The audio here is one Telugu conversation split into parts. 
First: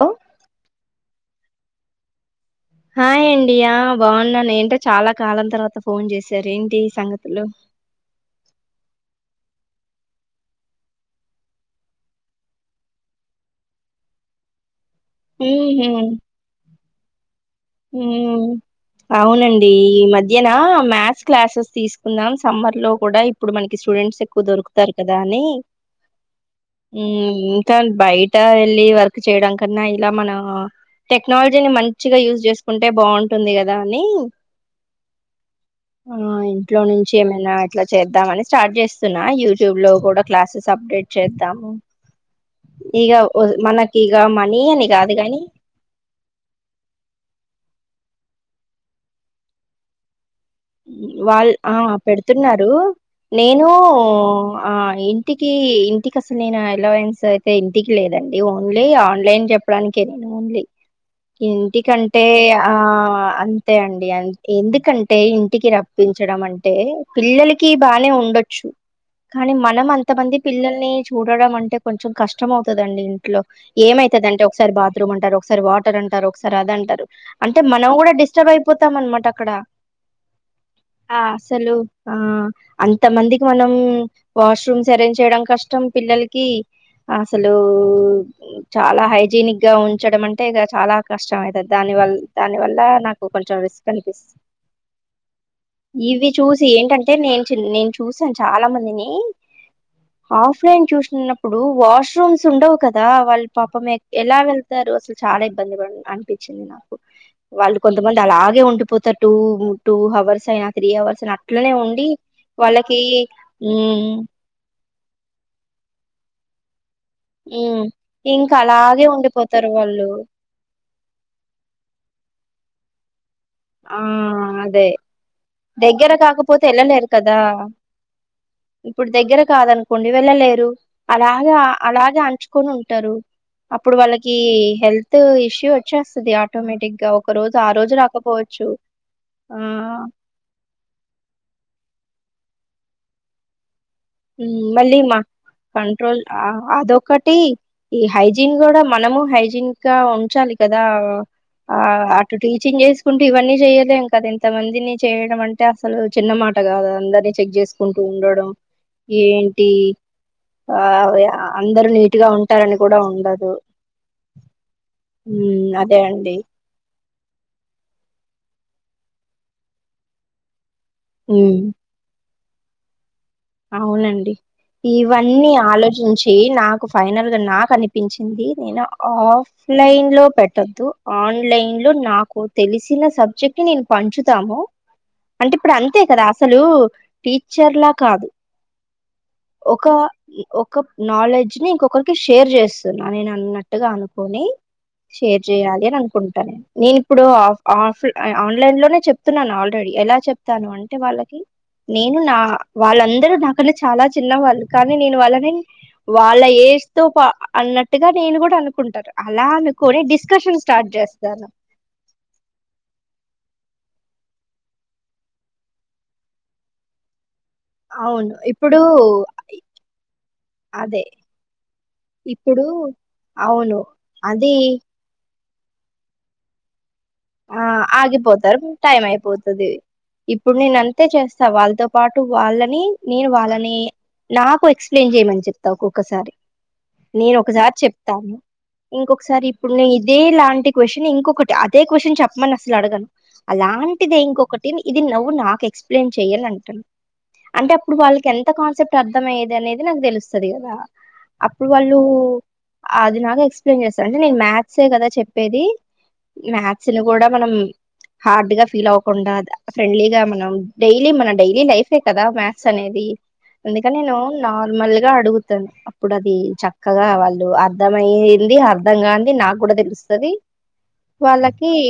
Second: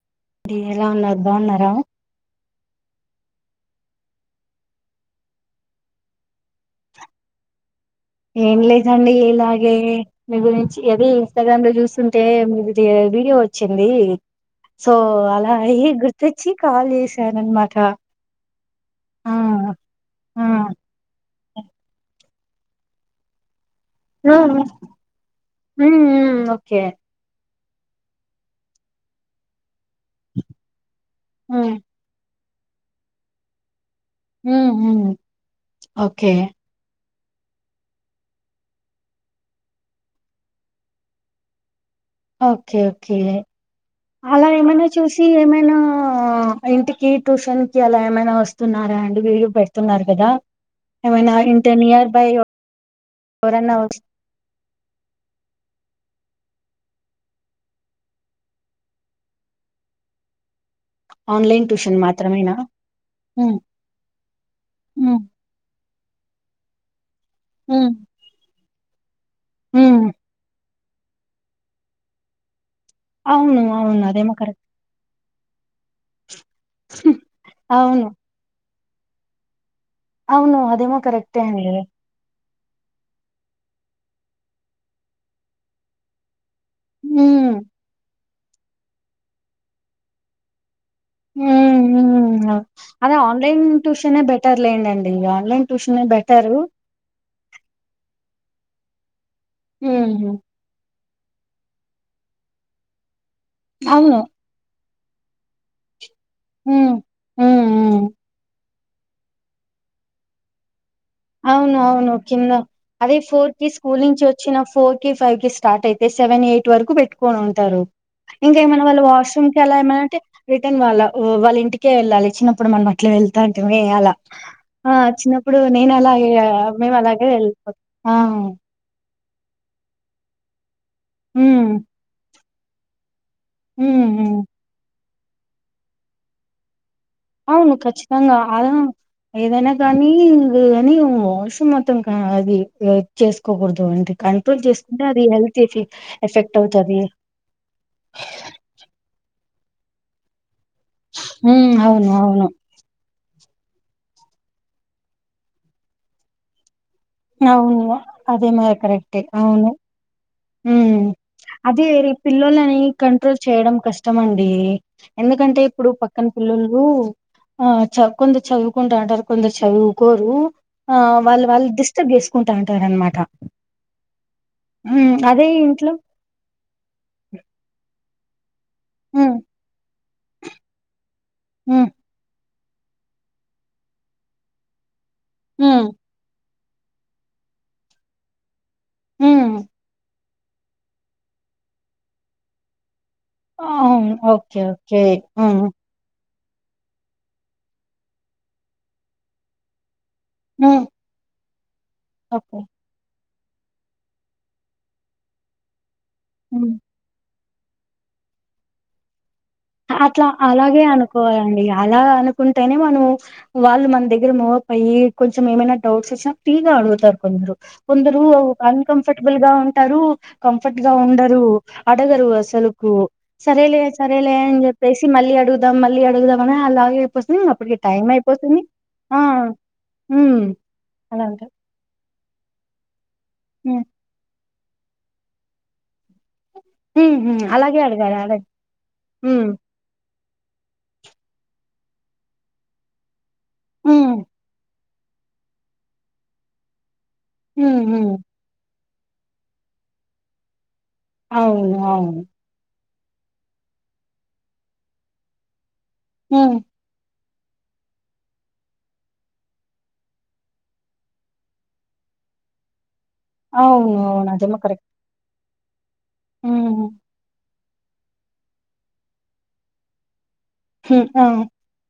ఆ ది ఎలా ఉన్నారు బాగున్నారా హాయ్ అండి బాగున్నాను ఏంటో చాలా కాలం తర్వాత ఫోన్ చేసారు ఏంటి సంగతులు. ఏం లేదండి ఇలాగే మీ గురించి ఏదో ఇన్స్టాగ్రామ్ లో చూస్తుంటే మీది వీడియో వచ్చింది సో అలా అయ్యే గుర్తిచ్చి కాల్ చే ఉ ఆ అవునండి ఈ ఆ మధ్యన మ్యాథ్స్ క్లాసెస్ తీసుకున్నాం సమ్మర్ లో కూడా ఇప్పుడు మనక్ కి స్టూడెంట్స్ ఎక్కువ హ్మ్ దొరుకుతారు కదా అని హ్మ్ హ్మ్. ఓకే ఉ తన్ బయట వెళ్ళి వర్క్ చేయడం కన్నా ఇలా మన టెక్నాలజీని హ్మ్ మంచిగా యూజ్ చేస్ కుంటే బాగుంటుంది కదా అని హ్మ్ హ్మ్ ఆ ఓకే ఇంట్లో నుంచ్ ఏమైనా ఇట్లా చేద్దామని స్టార్ట్ చేస్తున్నా, యూట్యూబ్ లో కూడా క్లాసెస్ అప్డేట్ చేద్దాము ఓకే ఇగ ఓకే మనకి ఇగ అలా మనీ అని ఏమైనా కాదు చూసి కాని ఏమైనా ఇంటికి ట్యూషన్ కి అలా ఏమైనా వస్తున్నారా అండి వీళ్ళు పెడుతున్నారు కదా. ఏమైనా వాళ్ ఇంటి ఆ నియర్ బై పెడుతున్నారు నేను ఎవరన్నా ఆ ఇంటికి ఇన్ ఇంటికి అసలు నేను అలవెన్స్ అయితే ఇంటికి లేదండి ఓన్లీ ఆన్లైన్ చెప్పడానికే నేను ఓన్లీ. ఆన్లైన్ ట్యూషన్ ఇంటికంటే మాత్రమేనా ఆ హ్మ్ అంతే అండి అంత్ హ్మ్ ఎందుకంటే ఇం ప్పించడం అంటే పిల్లలకి హ్మ్ బానే ఉండొచ్చు కానీ మనం హ్మ్ అంతమంది పిల్లల్ని చూడడం అంటే కొంచెం కష్టం అవ్ కాదండీ ఇంట్లో అవును అవును అదేమో ఏమయితదంటే కరెక్ట్ ఒకసారి బాత్రూమ్ అంటారు ఒకసారి వాటర్ అంటారు ఒకసార్ సరి అది అంటారు అంటే మనం అవును కూడా డిస్టర్బ్ అయిపోతాం అనమాట అక్కడ. అవును అదేమో ఆ కరెక్టే అండి ఆసలు ఆ అంత మందికి మనం వాష్రూమ్స్ అరేంజ్ చేయడం కష్టం పిల్లలకి అసలు హ్మ్ చాలా హైజీనిక్ గా ఉంచడం అంటే ఇక చాలా కష్టం అయితది హ్మ్ దాని వల్ హ్మ్ దాని అవ్ వల్ల అదే నాకు కొంచెం ఆన్లైన్ రిస్క్ ట్యూషనే అనిపిస్త్ బెటర్ లేండండి ఆన్లైన్ ట్యూషనే ఇవి బెటరు చూసి ఏంటంటే నేన్ నేను చూసాను చాలా మందిని హ్మ్ ఆఫ్లైన్ చూస్ న్నప్పుడు వాష్రూమ్స్ ఉండవు కదా వాళ్ళ పాపం అవును ఎలా వెళ్తారు. చాలా ఇబ్బందిగా అన్ అనిపించింది హ్మ్ నాకు హ్మ్ వాళ్ళు హ్మ్ కొంతమంది అలాగే ఉండిపోతర్ టూ టూ హవర్స్ అయినా త్రీ అవర్స్ అయినా అట్లనే అవును ఉండి అవును కింద వాళ్ళకి అదే ఫోర్ కి స్కూల్ ఉమ్ నుంచి వచ్చిన ఫోర్ కి ఫైవ్ కి స్టార్ట్ అయితే సెన్ ఎయిట్ వరకు పెట్ ఉమ్ వంటారు ఇంకా ఏమైనా వాళ్ళ అలాగే వాష్రూమ్ కి ఉండిపోతారు అలా ఏమన్న వాళ్ళు అంటే రిటర్న్ వాళ్ల వాళ్ళ ఇంటికే వెళ్ళాలి చిన్నప్పుడు మనం అట్లా వెళ్తాంటేమే ఆ ఆలా అదే ఆ చిన్నప్పుడు నేను దగ్గర అలాగే కాకపోతే మేము వెళ్ళలేరు అలాగే కదా వెళపోతం ఇప్పుడు దగ్గర కాదనుకోండి వెళ్ళలేరు అలాఅని హ్మ్. అలాగే అంచుకొని ఉంటారు అప్పుడు హ్మ్. హ్మ్. వాళ్ళకి హెల్త్ ఇష్యూ వచ్చేస్తది ఆటోమేటిక్ ఒక రోజు ఆ రోజు రాకపోవచ్చు ఆమ్ ఆ ఏదైనా కానీ ఇ కాని వాష్రూమ్ అప్పుడు మొత్తం అది చేసుకోకూడదు అంటే అది కంట్రోల్ ఉమ్, మళ్ళీ చేసుకుంటే మా అది హెల్త్ ఎఫ కంట్రోల్ ఎఫెక్ట్ అవుతుంది అదొకటి ఈ హైజీన్ కూడా మనము హైజ ఇంకా ఉంచాలి కదా హ్మ్. అవును. అటు అవును. టీచింగ్ చేసుకుంటూ ఇవన్నీ చేయలేం కదా ఇంత మందిని చేయడం అంటే అసలు చిన్నమాట కాదు కదా అందరినీ చెక్ అవును. చేసుకుంటూ ఉండడం ఏంటి ఆ హ్మ్మ్ అదే అందరూ వేరే నీట్ గా పిల్లలని ఉంటారని కూడా కంట్రోల్ ఉండదు చేయడం కష్టమండి ఎందుకు ఎందుకంటే హ్మ్ ఇప్పుడు అదే పక్కన అండి పిల్లలు ఆ చ కొంత చదువుకుంటా ఉంటారు కొందరు చదువుకోరు ఆ వాళ్ళు ఉమ్, వాళ్ళు డిస్టర్బ్ చేసుకుంటా ఉంటారునమాట అవునండి అదే ఇవన్నీ ఇంట్లో ఆలోచించి నాకు ఫైనల్ గా నాకు అనిపించి ి నేను ఉమ్ ఆఫ్లైన్ లో పెట్టొద్దు ఆన్లైన్ ఉమ్ లో నాకు తెలిసిన సబ్జెక్ట్ ని నేను పంచుతాము అంటే ఇప్పుడు ఉమ్ అంతే కదా అసలు టీచర్లా కాదు ఉమ్ ఒక ఒక నాలెడ్జ్ ని ఇంకొకరికి షేర్ చేస్తూ నేను అన్నట్టుగా అవును అనుకొని ఓకే ఓకే షేర్ ఉమ్ చేయ్యాలి అని అనుకుంటును నేను ఇప్పుడు్ ఆఫ్ ఆన్లైన్ లోనే చెప్తున్నాను ఆల్రెడీ ఎలా చెప్తాను ఉమ్ అంటే వాళ్ళకి నేను నా ఓకే వాళ్ళ అరు నాకంటే చాలా చిన్నవాళ్ళు కానీ నేను వాళ్ళని వాళ్ళ ఉమ్ ఏజ్ త పా అన్నట్టుగా నేను కూడా అనుకుంటారు అట్లా అలాగే చేస్తాను అనుకోవాలండి అలా అనుకుంటేనే మనము వాళ్ళు మన దగ్గర మూవప్యి కొంచెం ఏమైనా డౌట్స్ వచ్చినా ఫ్రీగా అడుగుతారు కొందరు కొందరు అవును ఇప్పుడు అన్కంఫర్టబుల్ గా ఉంటారు కంఫర్ట్ గా అదే ఉండరు అడగరు అసలు ఇప్పుడు అవును సరేలే సరేలే అది అని చెప్పేసి మళ్ళీ అడుగుదాం మళ్ళీ అడుగుదాంని అలాగే అయిపోతుంది ఆ అప్పటికి టైం ఆగిపోతారు అయిపోతుంది టైం ఆ అయిపోతుంది ఇవి ఉమ్ ఇప్పుడు నేను అంతే అలా చేస్తా అంటారు వాళ్ళతో పాటు అ వాళ్ళని నేను వాళ్ళని ఉమ్ నాకు ఎక్స్ప్లెయిన్ చేయమని చెప్తా ఒక్కొక్కసారి ఉమ్ నేను ఉమ్ ఒకసారి అలాగే అడగాలి చెప్తాను అలాగే ఇంకొకసారి ఉమ్ ఇప్పుడు నే ఇదే లాంటి క్వశ్చన్ ఇంకొకటి అదే క్వ్చన్ చెప్పమని అసలు అడగను ఉమ్ అలాంటిదే ఇంకొకటి ఇది నువ్వు నాకు ఎక్స్ప్లెయిన్ చెయ్యాలి అంటాను అంటే ఉమ్ అప్పుడు ఉమ్ వాళ్ళకి ఎంత కాన్సెప్ట్ అర్థం అయ్యేది అనేది నాకు తెలుస్తుంది కదా అప్పుడు అవును వాళ్ళు అవును అది నాగా ఎక్స్ప్లెయిన్ చేస్తాను అంటే నేను మా్యాథ్సే కదా చెప్పేది హ మ్యాథ్స్ కూడా మనం హార్డ్ గా ఫీల్ అవ్వకుండా ఫ్రెండ్లీగా మనం డైలీ మన డైలీ లైఫే కదా మ్యాథ్స్ అనేది అందుక అవును నేను అవును అదేమో కరెక్ట్ నార్మల్గా అడుగుతాను అప్పుడు అది ఉమ్ చక్కగా వాళ్ళు అర్థ అయింది అర్ధం కాంది నాకు కూడా తెలుస్తుది హ ఆ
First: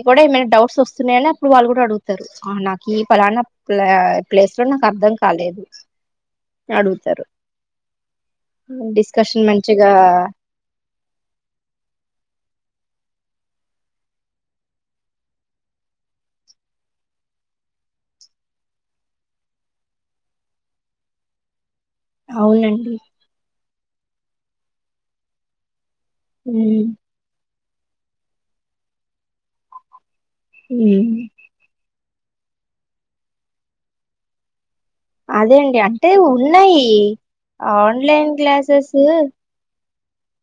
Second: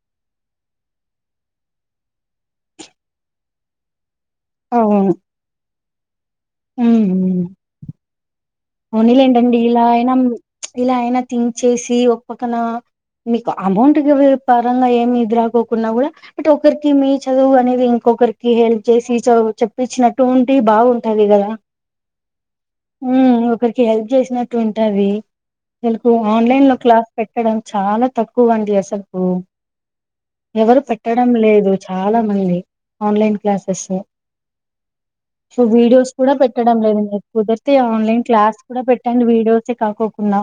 కూడా ఏమైనా డౌట్స్ వస్తున్నాయని అప్పుడు వాళ్ళు కూడా అడుగుతారు నాకు ఈ ప్లేస్ లో నాకు అవును అర్థం కాలేదు అడుగుతారు డిస్కషన్ మనీలేంటండి ఇలా మంచిగా అయినా ఇలా అయినా తింక్ చేసి ఒప్పకన మీకు అమౌంట్ పరంగా ఏమిది రాకోకుంన్నా కూడా బట్ ఒకరికి మీ చదువు అనేది ఇంకొ ఒకరికి హెల్ప్ చేసి చదువు చెప్పించినట్టు ఉంటే బాగుంటది కదా అవునండి ఉమ్ ఒకరికి హెల్ప్ చేసినట్టు ఉంటది. వాలకు ఆన్లైన్ లో ఉమ్, క్లాస్ పెట్టడం చాలా తక్కువ అండి అసలుకు. ఎవరు ఉమ్. పెట్టడం లేదు చ్ చాలా మంది ఆన్లైన్ క్లాసెస్ అదే సో అండి వీడియోస్ అంటే కూడా పెట్టడం ఉన్నాయి లేదు [unintelligible] కుదిరితే ఆన్లైన్ క్లాస్ [unintelligible] కూడా పెట్టండి వీడియోసే కాకోకుండా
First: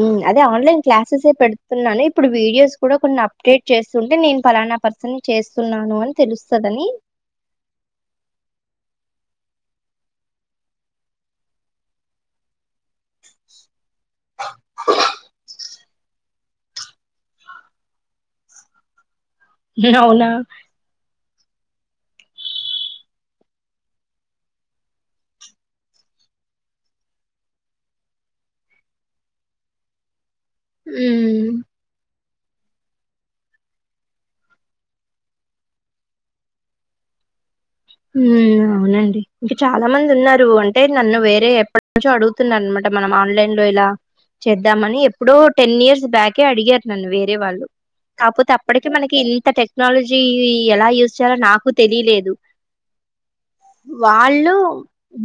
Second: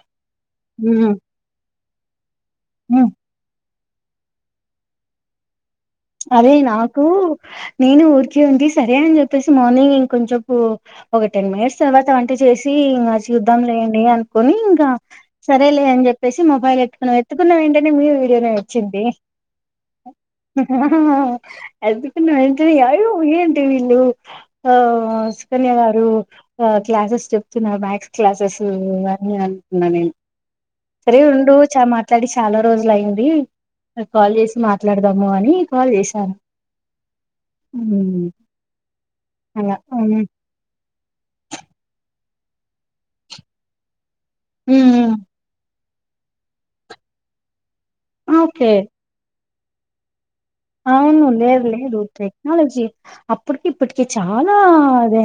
ఉమ్ అదే ఆన్లైన్ ఉమ్ క్లాసెస్ ఏ పెడుతున్నాను. ఇప్పుడు వీడియోస్ కూడా ఉమ్ కొన్ని అప్డే చేస్తుంటే నేను పలానా పర్సన్ నీ చేస్ అదే నాకు నేను ఊరికే ఉండి సరే అని చె సీ మార్నింగ్ ఇంకొంచెపు ఒక టెన్ మినిట్స్ తర్వాత [unintelligible] చేసి ఇ చూద్దాం నేను అనుకని ఇంక సరే ల్ [unintelligible] అని చెప్పేసి మొబైల్ ఎత్తుకున్నా ఎత్తుకున్న వెంటనే మీ వీడియోనే వచ్చింది. అవునా? [unintelligible] అయో ఏంటివ వీళ్ళు సుకన్య [unintelligible] ఆ క్లాసెస్ చెప్తున్నారు మ్యాథస్ క్లాసెస్ అని అంటన్నా నేను. సరే హ్మ్. ఉండు చా మ ట్లాడి చాలా రోజులు అయింది. కాల్ చేసి మాట్లాడదాము అని కాల్ చేశాను. మ్ హ్మ్ అవునండి ఇంక అలా చాలా మంది మ్ ఉన్నారు అం టే నన్ను వేరే ఎప్పటి నుంచో అడుగుతున్న అనమాట మనం ఆన్లైన్ లో ఇలా చేద్దామని మ్ ఎప్పుడో టెన్ ఇయర్స్ బ్యాకే అడిగారు నన్ను వేరే వాళ్ళు. కాకపోతే ఓకే అప్పటిక మనకి ఇంత టెక్నాలజీ [unintelligible] ఎలా యూస్ అవును చేలో లేదు నాకు లేదు తెలిలేదు టెక్నాలజీ అప్పటికి ఇప్పటికి వాళ్ళు చాలా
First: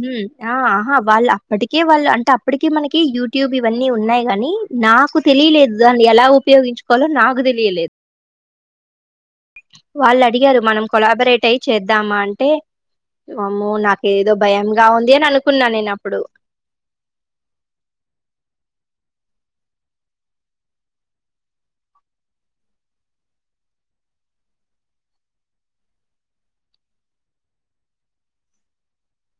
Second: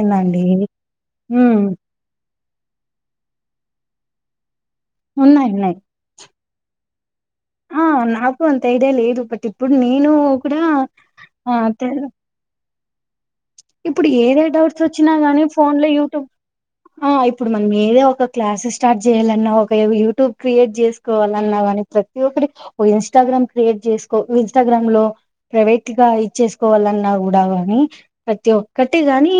హ్మ్ ఆ ఆహా వాళ్ళు మ్ అప్పటికే వాళ్ ట్ అప్పటిక మనకి యూట్యూబ్ ఇవన్నీ ఉన్నాయి కానీ నాకు ఉన్నాయి తెలిలేదు ఉన్నాయి దానీ ఎలా ఉ ఉపయోగించుకోవాల నాక్ ఆ నాకు అంత ఐడియా లేదు పట్టి వాళ్ళు అడిగారు మనం కొలాబరేట్ అయిి తె చేద్దామా అంటే వామ్మో నాక ఇప్పుడు ఏదో ఏదే డౌట్స్ భయంగా వచ్చినా ఉంది అని గాని అనుకున్నా ఫోన్ లో నేను యూట్యూబ్ అప్పుడు ఆ ఇప్పుడు మనం ఏదే ఒక క్లాసెస్ స్టార్ట్ చేయాలన్నా ఒక యూట్యూబ్ క్రియేట్ చేసుకోవాలన్నా కానీ ప్రతి ఒక్కటి ఓ ఇన్స్టాగ్రామ్ క్రియేట్ చేసుకో ఇన్స్టాగ్రామ్ లో ప్రైవేట్ గా ఇదిచేస్సుకోవాలన్నా కూడా కానీ ప్రతి ఒకట్టి గాని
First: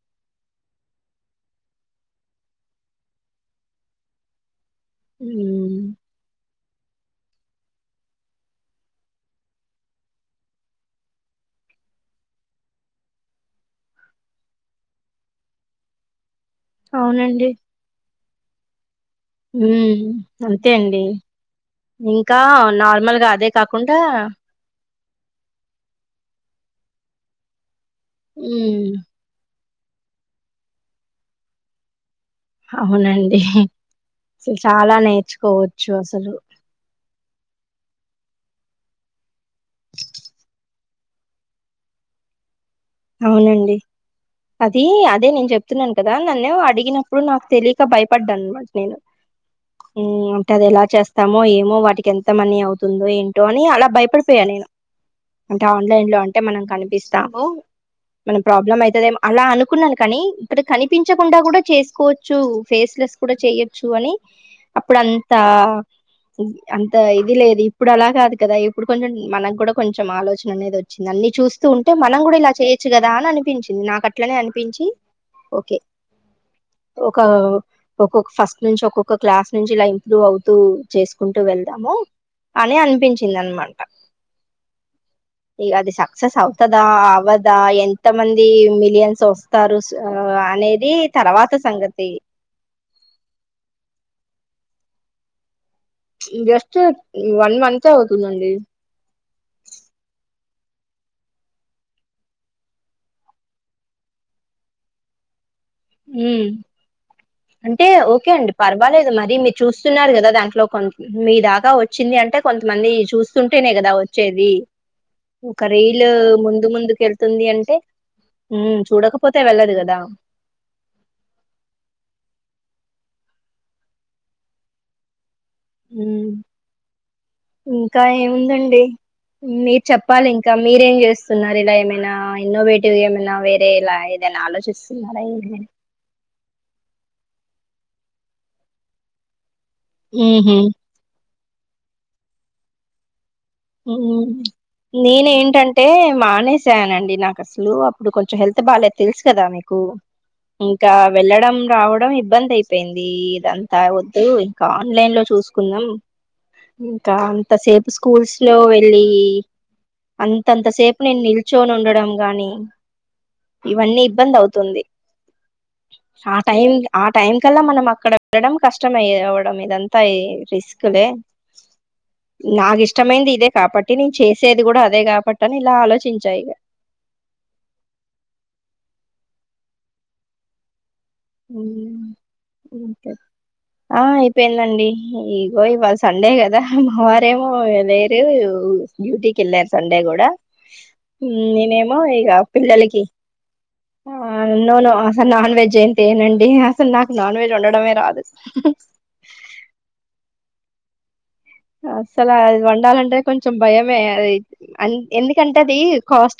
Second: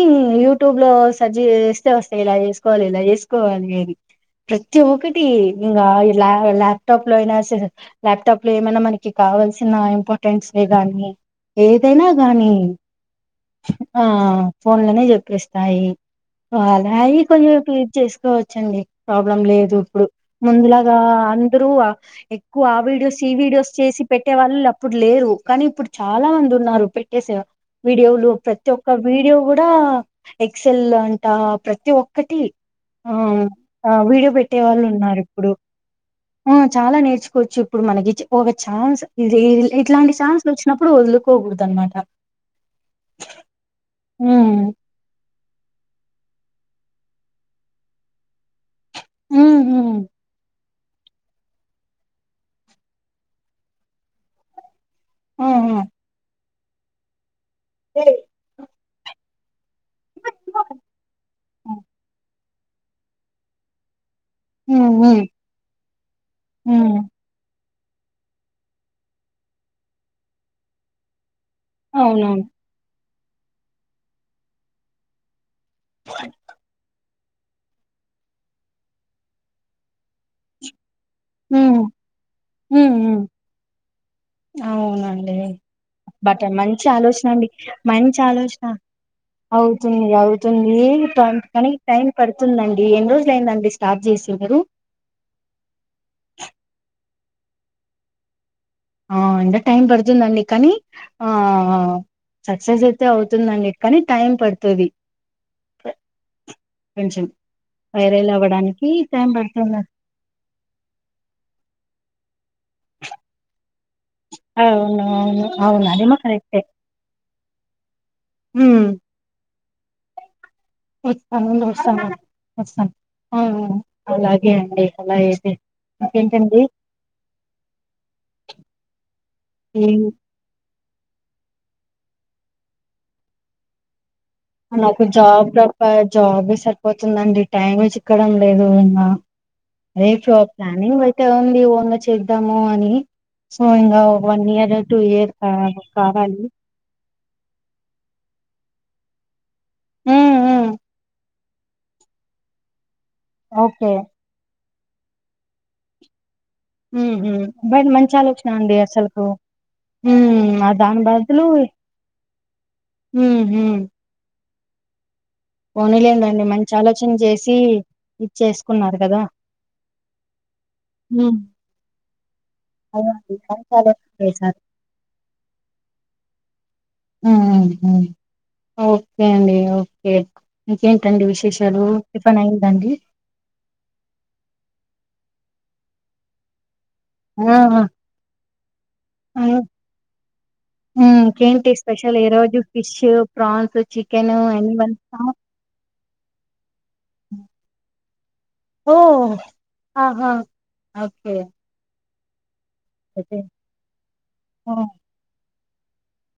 యూట్యూబ్ లో సెర్చ్ చేస్తే వస్తాయి ఇలా చేసుకోవాలి ఇలా చేసుకోవాలి అని ప్రతి ఒక్కటి ఇంగ హ్మ్ లా ల్యాప్టాప్ లో అయినా సరే ల్యాప్టాప్ లో ఏమైనా మనకి కావవాల్సిన ఇంపార్టెన్ట్స్ కానీ. ఏదైనా గాని ఆ ఫోన్ లోనే చెప్పిస్తాయి. అవునండి [unintelligible] చేసుకోవచ్చండి ప్రాబ్లం లేదు హ్మ్ ఇప్పుడు అంతే ముందులాగా అండి అందరూ ఇంకా ఎక్కువ ఆ వీడియోస్ నార్మల్గా ఈ అదే వీడియోస్ కాకుండా చేసి పెట్టే వాళ్ళు ఇప్పుడు లేరు కానీ ఇప్పుడు చాలా మంది ఉన్నారు పెట్టేస వీడియోలు ప్రతి హ్మ్ ఒక్క వీడియో కూడా [unintelligible] ఎక్సల్ అంటా ప్రతి ఒక్ ఒకటి అవునండి ఆ వీడిో పెట్టే అసలు వాళ్ళు చాలా ఉన్నారు ఇప్పుడు నేర్చుకోవచ్చు అసలు ఆ చాలా నేర్చుకోవచ్చు ఇప్పుడు మనకి ఒక ఛాన్స్ ఇది ఇట్లాంటి ఛాన్స్ వచ్చినప్పుడు వదులుకోకూడదు అనమాట. అవునండి ఉమ్ అది అదే నేను చెప్తున్నాను కదా నన్ను అడిగినప్పుడు నాకు తెలియక భయపడ్డా అనమాట నేను. ఉమ్ అంటే అది ఎలా చేస్తామో ఏమో వాటికి ఎంత మనీ అవుతుందో ఏంటో అని అలా భయపడిపోయాను నేను ఆ అంటే ఆన్లైన్ లో అంటే మనం కనిపిస్తాము ఆ మన ప్రాబ్లం అయి [unintelligible] అలా అనుకున్నాను కానీ ఇప్పుడ కనిపించకుండా గూడా చేసుకోవచ్చు ఫేస్ లెస్ కూడా చేయొచ్చు అని ఉమ్ అప్పుడు ఉమ్ అంతా హ్మ్ అంత ఇది లేదు ఇ ఇప్పుడు అలా కాదు కదా ఇప్పుడు కొంచెం మనకు కూడా కొంచెం ఆలోచన అనేది వచ్చింది అన్ని చూస్ స్తూంటే మనం అవునవును గూడా ఇలా చేయొచ్చు కదా అని అనిపించింది. నాకు అట్లనే అనిపించి ఓకే [unintelligible] ఒక ఒక్కొక్క ఫస్ట్ నుంచి ఒక్కొక్క క్లాస్ నుంచి ఇలా ఇంప్రూవ్ అవుతూ చేసుకుంటూ హ్మ్ వెళ్దాము అని హ్మ్ హ్మ్ అనిపించింది అనమాట అవునండి ఈ అది సక్సెస్ బట్ అవుతదా మంచి ఆలోచన ఆవద్ అండి దా ఎంత మంచి మంది ఆలోచన మిలియన్స్ వస్తారు అవుతుంది ఆ అనేది తర్వాత సంగతి ఉందండి ఎన్ని రోజుల అయ్యిందండి స్టాట్ జేసి మీరు ఈ వన్ మంతే ఔతుందండి ఆ ఎంత టైం పడుతుందండి కనీ ఆ సక్సెస్ అయితే అవుతుందండి కానీ టైం పడతది ఊ అంటే ఓకే వైరల్ అండి అవ్వడానికి పర్వాలేదు టైం మరి మీరు పడుతుంది చూస్తున్నారు కదా దాంట్లో కొన్ మీ దాకా వచ్చింది అంటే కొంతమంది చూస్తుంటేనే కదా వచ్చేది అవును అవును ఇంక అవును రీలు అదేమో కరెక్టే ముందు ముందుకెళ్తుంది అన్ టే ఊమ్ హ్మ్ చూడకపోతే వెళ్ళదు కదా అలాగే అండి అలా ఐతే ఊమ్ ఇంకా ఏముందండి మీరు ఈ చెప్పాలి ఇంకా మీరేం జేస్తున్నారు ఇలా ఏమైనా ఇన్నోవేటివ్ ఏమైనా వేరే ఇలా ఏదైనా అ నాకు ఆలోచిస్తున్నారా జాబ్ ఏమైనా ప్రపై జాబ్ ఏ సరిపోతుందండి టైమే చిక్కడం లేదు ఇంగ లే ఫో ఉహు ప్లానింగ్ అయితే ఉంది ఓంగ చేద్దాము అని సో ఊ ఇంగా వన్ ఇయర్ టూ ఇయర్ కా నేనేంటంటే కావాలి మానేశానండి నా అసలు అప్పుడు కొంచెం హెల్త్ బాలేదు తెలుసు కదా మీకు ఉమ్, ఉమ్, ఇంకా వెళ్ళడం రావడం ఇబ్బంది అయిపోయింది ఇదంతా ఓకే వద్దు ఇంక ఆన్లైన్ లో చూసుకుందాం ఇంకా ఉమ్, ఉమ్. బట్ అంతసేపు మంచి స్కూల్స్ ఆలోచన లో అండి వెళ్ళి అసలుకు ఉమ్, ఆ అంతంతసేపు దాని నేను బదులు నిల్చొని ఉండడం గాని ఇవన్నీ ఇబ్బన్ దౌతుంది [inaudible] ఆ టైం మంచి ఆ ఆలోచన టైం చేసి కల్లా మనం అక్కడ ఇది వెళడం కష్టం చేసుకున్నారు అయె కదా అవడం ఇదంతా ఈ రిస్ స్కులే ఉమ్. నాగిష్ అలా ష్టమైంది ఇదే అలా చాలా కాపట్టి నేను చేశారు చేసేది గూడా అదే కాబట్టి అని ఇలా ఆలోచించా ఇగ ఊహూ ఓకే అండి ఓకే ఏంటండి విశేషాలు హ్మ్. టిఫన్ అయ్యిందా అండి అంతే. ఆ అయిపోయిందండి ఇగో ఇవాళ సండే గదా హూ వారేమో ఆ లేరు ఆ హ్మ్. డ్యూటీకెళ్ళారు సండే కూడా ఇంకేంటి నేనేమో స్పెషల్ ఈ ఇగ రోజు ఫిష్ పిల్లలకి ప్రాన్స్ ఆ chicken any no no one అసలు నాన్ వెజ్ ఏం తి ఏనండి అసలు నాకు నాన్ వెజ్ వొండడమే రాదు ఆ ఓకే అసలు అది వండాలంటే అయితే కొంచెం భయమే అది ఆ అన్ ఎందుకంటే అది కాస్ట్ ఏక్